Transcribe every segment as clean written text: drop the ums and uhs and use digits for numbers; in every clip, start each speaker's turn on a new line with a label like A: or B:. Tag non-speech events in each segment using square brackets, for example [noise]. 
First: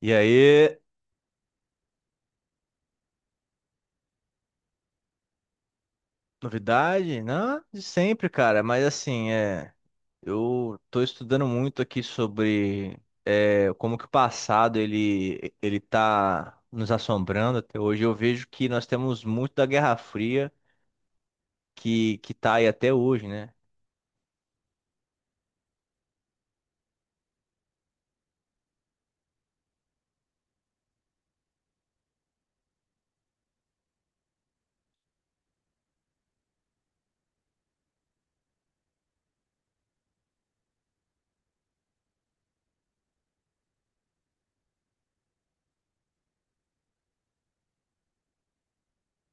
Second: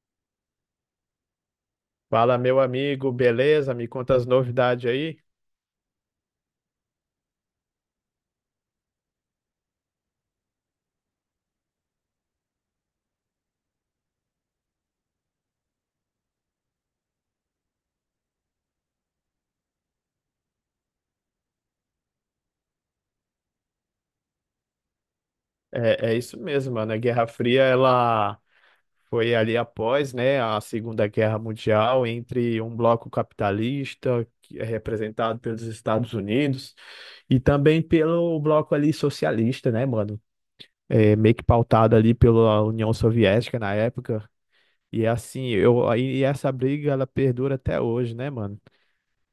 A: E aí,
B: Fala, meu amigo, beleza? Me conta as novidades aí.
A: novidade? Não, de sempre, cara. Mas assim, eu tô estudando muito aqui sobre como que o passado ele tá nos assombrando até hoje. Eu vejo que nós temos muito da Guerra Fria que tá aí até hoje, né?
B: É isso mesmo, mano. A Guerra Fria, ela foi ali após, né, a Segunda Guerra Mundial, entre um bloco capitalista, que é representado pelos Estados Unidos, e também pelo bloco ali socialista, né, mano? Meio que pautado ali pela União Soviética na época. E assim, aí essa briga, ela perdura até hoje, né, mano?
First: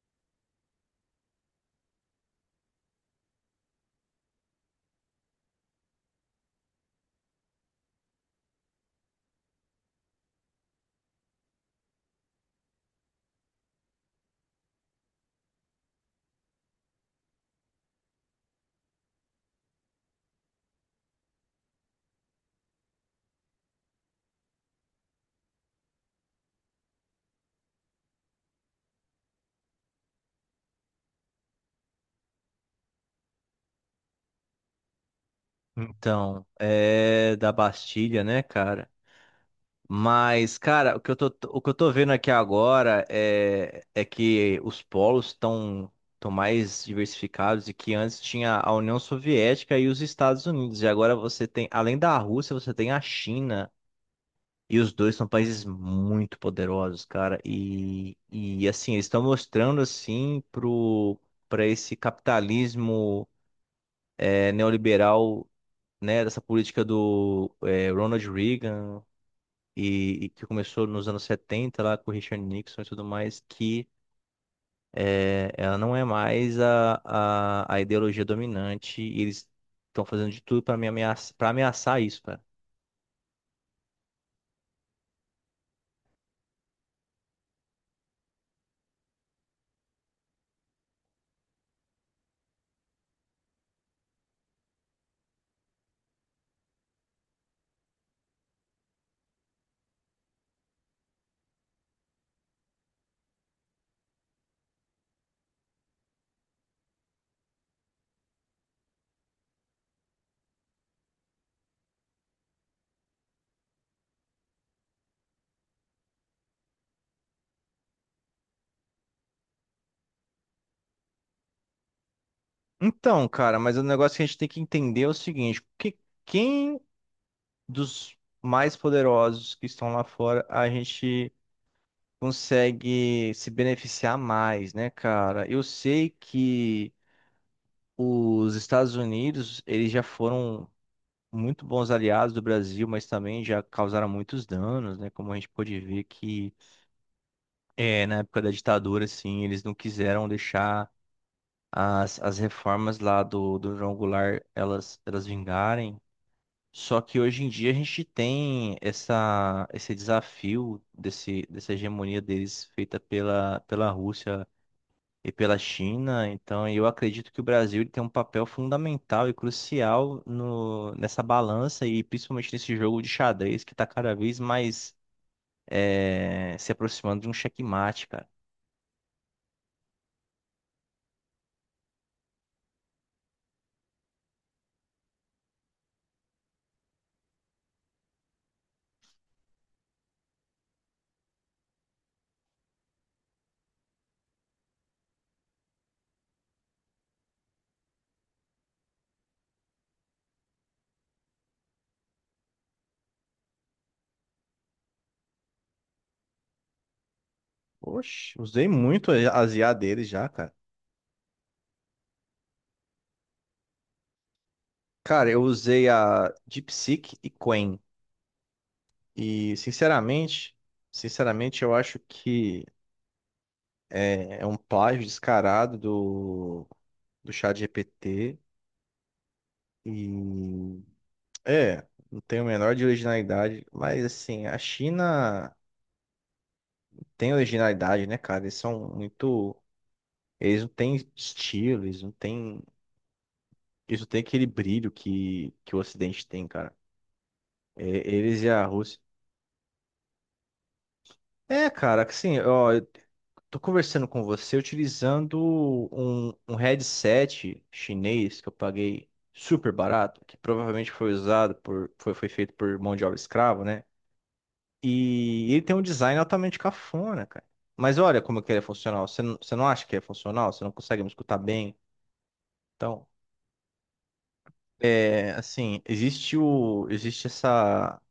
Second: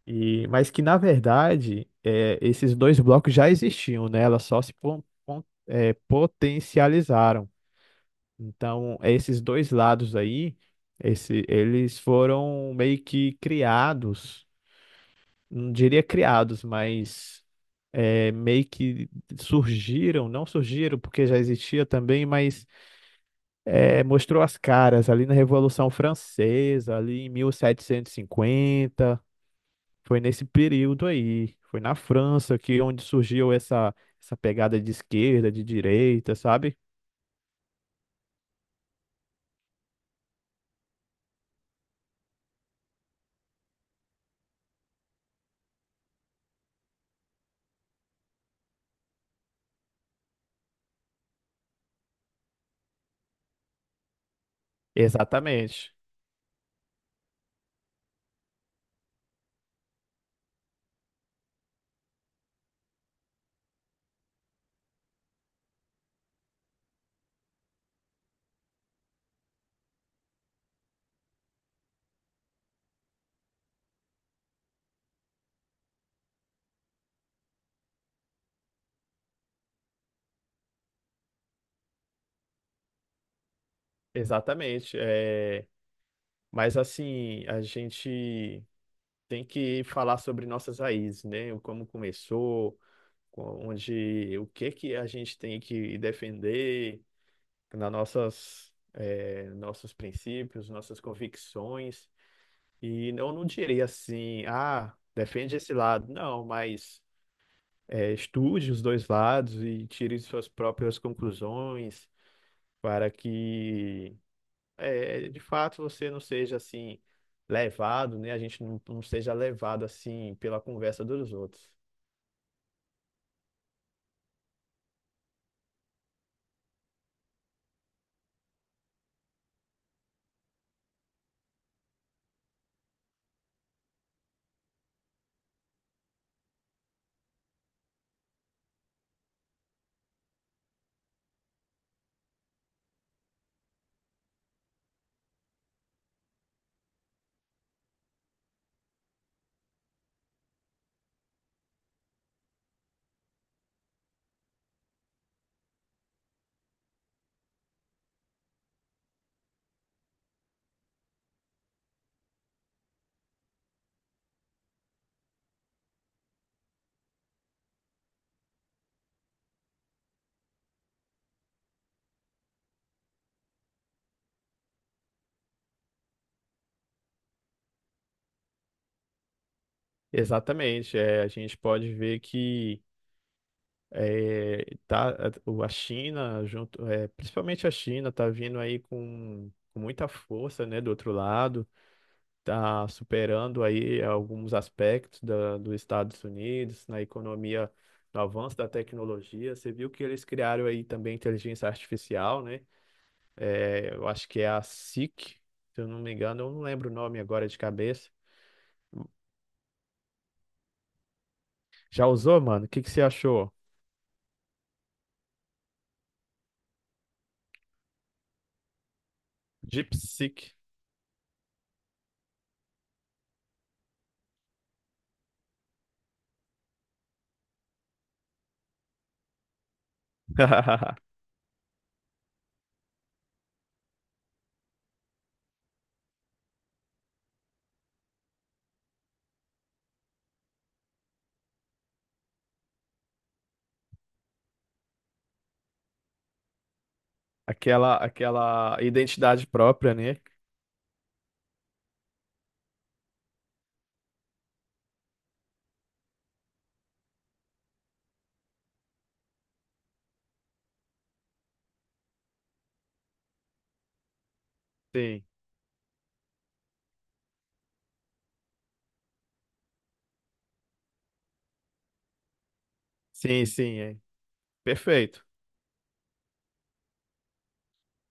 B: E, mas que, na verdade, esses dois blocos já existiam, né? Elas só se potencializaram. Então, esses dois lados aí, eles foram meio que criados, não diria criados, mas é, meio que surgiram, não surgiram porque já existia também, mas mostrou as caras ali na Revolução Francesa, ali em 1750. Foi nesse período aí, foi na França que onde surgiu essa pegada de esquerda, de direita,
A: Então,
B: sabe?
A: é da Bastilha, né, cara? Mas, cara, o que eu tô vendo aqui agora é que os polos estão mais diversificados e que antes tinha a União Soviética e os Estados Unidos. E agora você tem, além da Rússia, você tem a China. E os dois são países
B: Exatamente,
A: muito poderosos, cara. E assim, eles estão mostrando, assim, para esse capitalismo neoliberal, né, dessa política do Ronald Reagan e que começou nos anos 70 lá com o Richard Nixon e tudo mais, que ela não é mais a ideologia dominante e eles estão fazendo de tudo para me ameaçar, para ameaçar isso, cara.
B: exatamente. Mas assim, a gente tem que falar sobre nossas raízes, né? O Como começou, onde, o que que a gente tem que defender nas nossas, nossos princípios, nossas convicções. E eu não diria assim, ah, defende esse lado. Não, mas estude os dois lados e tire suas próprias conclusões para que, de fato, você não seja assim levado, né? A gente não seja levado assim pela conversa dos outros.
A: Então, cara, mas o negócio que a gente tem que entender é o seguinte, que quem dos mais poderosos que estão lá fora a gente consegue se beneficiar mais, né, cara? Eu sei que os Estados Unidos, eles já foram muito bons aliados do Brasil, mas também já causaram muitos danos, né? Como a gente pôde ver que na época da ditadura, assim, eles não quiseram deixar as reformas lá do João Goulart elas vingarem. Só que hoje em dia a gente tem esse desafio dessa hegemonia deles feita pela Rússia e pela China. Então, eu acredito que o Brasil ele tem um papel fundamental e crucial no, nessa balança e principalmente nesse jogo de xadrez que está cada vez mais se aproximando de um checkmate, cara.
B: Exatamente. A gente pode ver que é, tá, a China, junto, principalmente a China, está vindo aí com muita força, né, do outro lado está superando aí alguns aspectos dos Estados Unidos na economia, no avanço da tecnologia. Você viu que eles criaram aí também inteligência artificial, né? É, eu acho que é a SIC, se eu não me engano, eu não lembro o nome agora de cabeça.
A: Oxe, usei muito as IA deles já, cara.
B: Já usou, mano? O que que você achou?
A: Cara, eu usei a DeepSeek e Qwen. E,
B: DeepSeek.
A: sinceramente, eu acho que é um plágio descarado do ChatGPT. E
B: [laughs]
A: é, não tem o menor de originalidade, mas assim, a China tem originalidade, né, cara? Eles são muito. Eles não têm estilo, eles não têm. Eles não têm aquele brilho que o Ocidente tem, cara. É,
B: Aquela,
A: eles e a
B: aquela
A: Rússia.
B: identidade própria, né?
A: É, cara, assim, ó, eu tô conversando com você utilizando um headset chinês que eu paguei super barato, que provavelmente foi usado por. Foi feito por mão de obra escrava, né?
B: Sim,
A: E ele tem um design altamente cafona, cara. Mas olha como que ele é funcional. Você não acha que é funcional? Você não consegue me escutar bem? Então,
B: sim, sim, é. Perfeito.
A: é, assim, existe essa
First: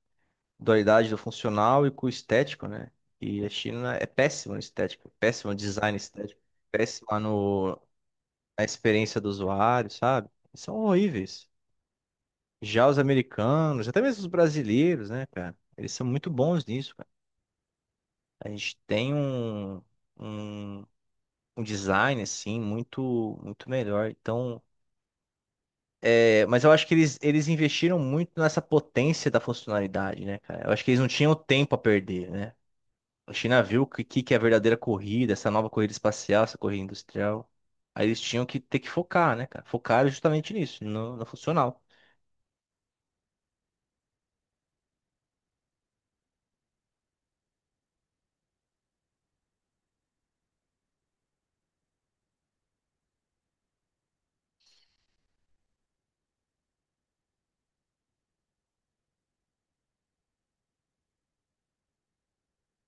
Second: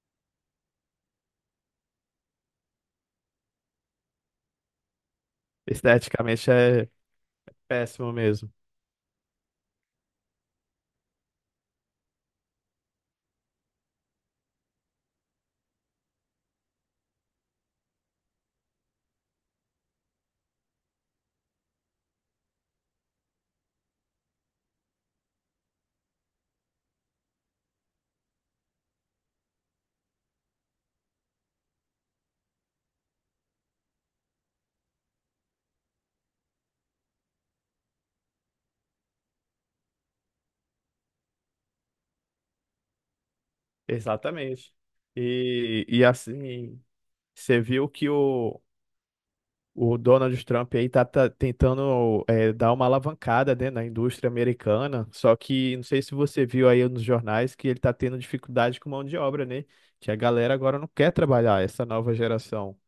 A: dualidade do funcional e com o estético, né? E a China é péssima no estético, péssima no design estético,
B: Esteticamente é
A: péssima no,
B: péssimo mesmo.
A: na experiência do usuário, sabe? Eles são horríveis. Já os americanos, até mesmo os brasileiros, né, cara? Eles são muito bons nisso, cara. A gente tem um- um design assim muito melhor. Então, é, mas eu acho que eles investiram muito nessa potência da funcionalidade, né, cara? Eu acho que eles não tinham tempo a perder, né? A China viu o que, que é a verdadeira corrida, essa nova corrida espacial, essa corrida industrial. Aí eles tinham que ter que focar, né, cara? Focaram justamente nisso, no funcional.
B: Exatamente. E assim, você viu o Donald Trump aí tá tentando dar uma alavancada, né, na indústria americana, só que não sei se você viu aí nos jornais que ele tá tendo dificuldade com mão de obra, né? Que a galera agora não quer trabalhar, essa nova geração.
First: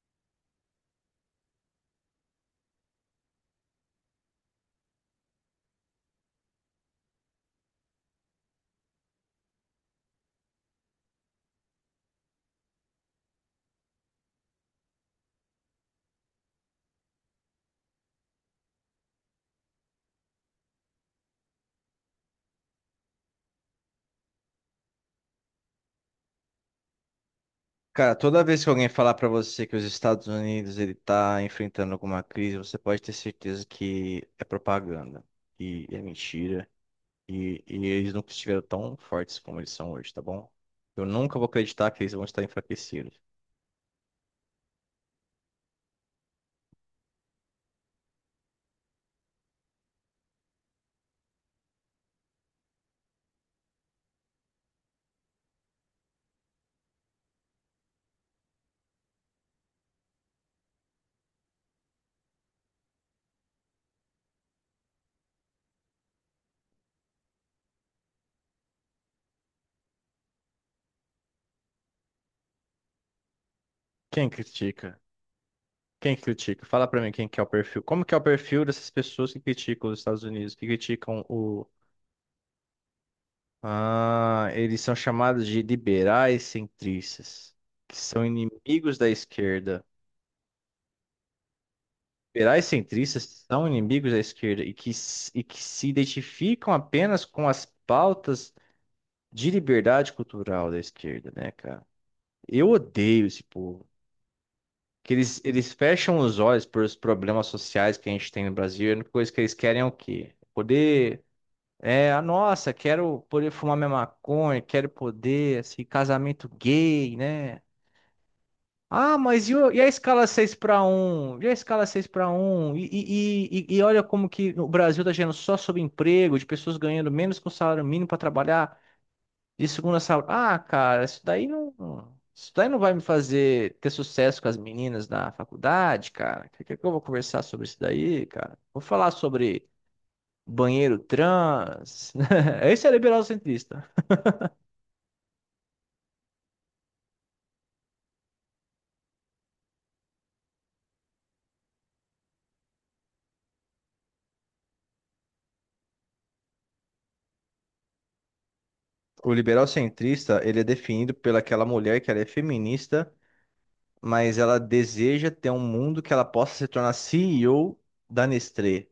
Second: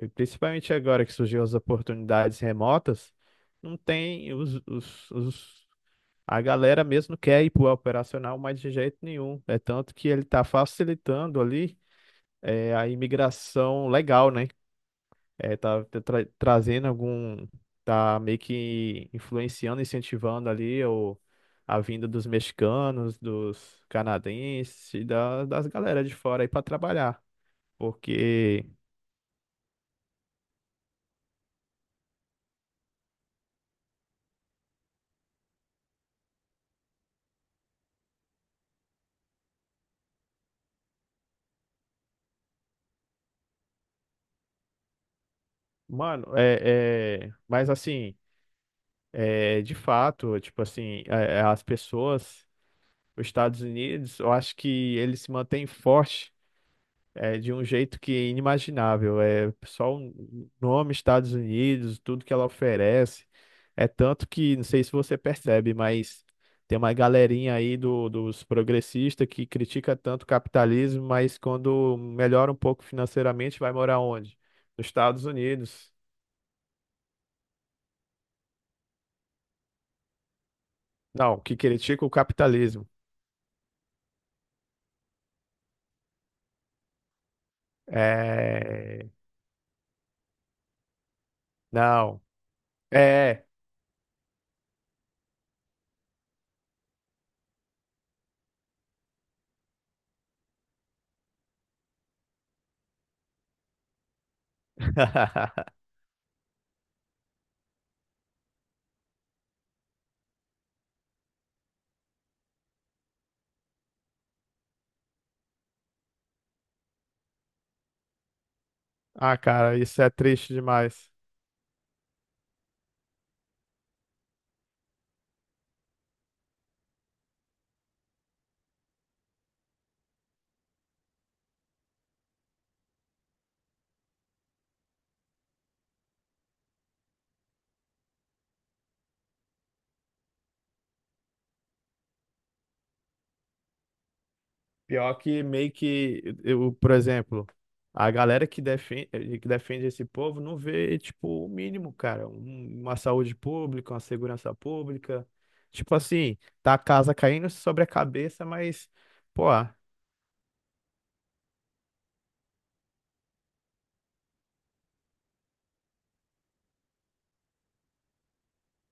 B: E principalmente agora que surgiu as oportunidades remotas, não tem a galera mesmo não quer ir para o operacional mais de jeito nenhum. É tanto que ele está facilitando ali a imigração legal, né? Trazendo tá meio que influenciando, incentivando ali a vinda dos mexicanos, dos canadenses e das galera de fora aí para trabalhar.
A: Cara, toda vez
B: Porque,
A: que alguém falar pra você que os Estados Unidos ele tá enfrentando alguma crise, você pode ter certeza que é propaganda e é mentira. E eles nunca estiveram tão fortes como eles são hoje, tá bom? Eu nunca vou acreditar que eles vão estar enfraquecidos.
B: mano, mas assim, de fato, tipo assim, as pessoas, os Estados Unidos, eu acho que ele se mantém forte de um jeito que é inimaginável. É só o nome Estados Unidos, tudo que ela oferece. É tanto que, não sei se você percebe, mas tem uma galerinha aí dos progressistas que critica tanto o capitalismo, mas quando melhora um pouco financeiramente, vai morar
A: Quem
B: onde? Nos
A: critica?
B: Estados Unidos.
A: Quem critica? Fala pra mim quem que é o perfil. Como que é o perfil dessas pessoas que criticam os Estados Unidos, que criticam
B: Não, que
A: o...
B: critica o capitalismo.
A: Ah, eles são chamados de liberais centristas, que são inimigos da
B: É.
A: esquerda.
B: Não.
A: Liberais centristas
B: É.
A: são inimigos da esquerda e e que se identificam apenas com as pautas de liberdade cultural da esquerda, né, cara? Eu odeio esse povo. Que
B: [laughs]
A: eles fecham os olhos para os problemas sociais que a gente tem no Brasil. E a única coisa que eles querem é o quê? Poder. É, a nossa, quero poder fumar minha maconha, quero poder, assim, casamento gay, né? Ah,
B: Ah, cara,
A: e a
B: isso é
A: escala 6
B: triste
A: para
B: demais.
A: um? E a escala 6 para um? E olha como que o Brasil tá gerando só sobre emprego, de pessoas ganhando menos que o salário mínimo para trabalhar. De segunda saúde. Ah, cara, isso daí não. Isso daí não vai me fazer ter sucesso com as meninas da faculdade, cara. O que que eu vou conversar sobre isso daí, cara? Vou falar sobre banheiro trans. [laughs] Esse é liberal centrista.
B: Pior que meio que eu, por exemplo, a galera que defende esse povo não vê, tipo, o mínimo, cara, uma saúde pública, uma segurança pública. Tipo assim, tá a casa caindo sobre a cabeça, mas,
A: O
B: pô,
A: liberal centrista, ele é definido pelaquela mulher que ela é feminista, mas ela deseja ter um mundo que ela possa se tornar CEO da Nestlé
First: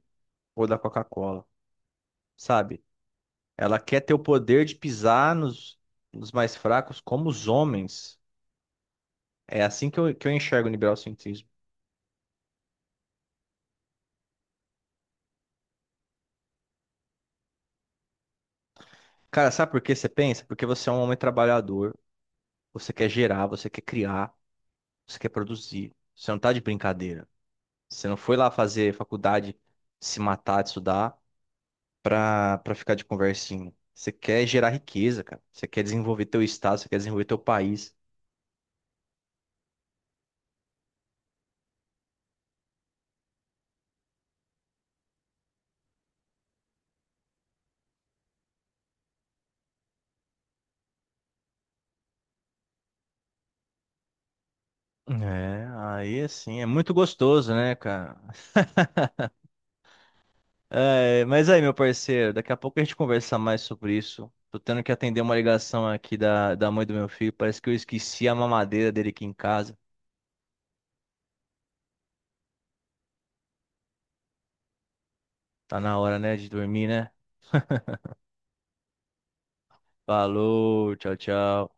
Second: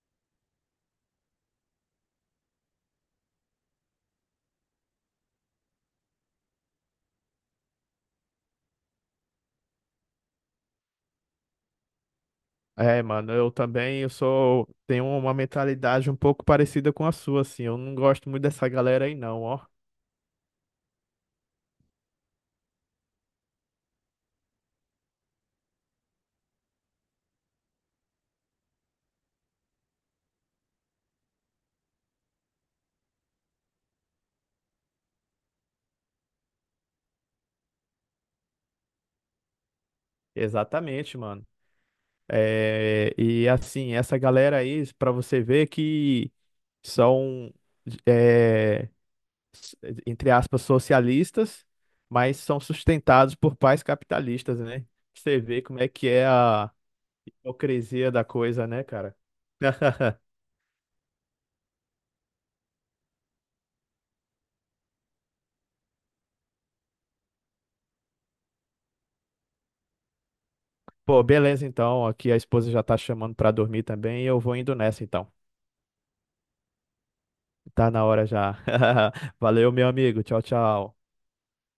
A: ou da Coca-Cola, sabe? Ela quer ter o poder de pisar nos mais fracos como os homens. É assim que que eu enxergo o liberal-cientismo.
B: é, mano, eu também, eu sou, tenho uma mentalidade um pouco parecida com a sua, assim, eu não gosto muito dessa galera aí não,
A: Cara,
B: ó.
A: sabe por que você pensa? Porque você é um homem trabalhador, você quer gerar, você quer criar, você quer produzir. Você não tá de brincadeira. Você não foi lá fazer faculdade, se matar, de estudar, pra ficar de conversinha. Você quer gerar riqueza, cara. Você quer desenvolver teu estado, você quer desenvolver teu país.
B: Exatamente, mano. É, e assim, essa galera aí, para você ver que são, é, s- entre aspas, socialistas, mas são sustentados por pais capitalistas, né? Você vê
A: É,
B: como é que
A: aí
B: é
A: assim, é
B: a
A: muito gostoso, né,
B: hipocrisia
A: cara?
B: da coisa, né, cara? [laughs]
A: É, mas aí, meu parceiro, daqui a pouco a gente conversa mais sobre isso. Tô tendo que atender uma ligação aqui da mãe do meu filho. Parece que eu esqueci a mamadeira dele aqui em casa.
B: Pô, beleza então. Aqui a esposa já tá chamando pra dormir também. Eu vou indo nessa então.
A: Tá na hora, né, de dormir, né?
B: Tá na hora já. [laughs] Valeu, meu amigo. Tchau,
A: Falou,
B: tchau.
A: tchau, tchau.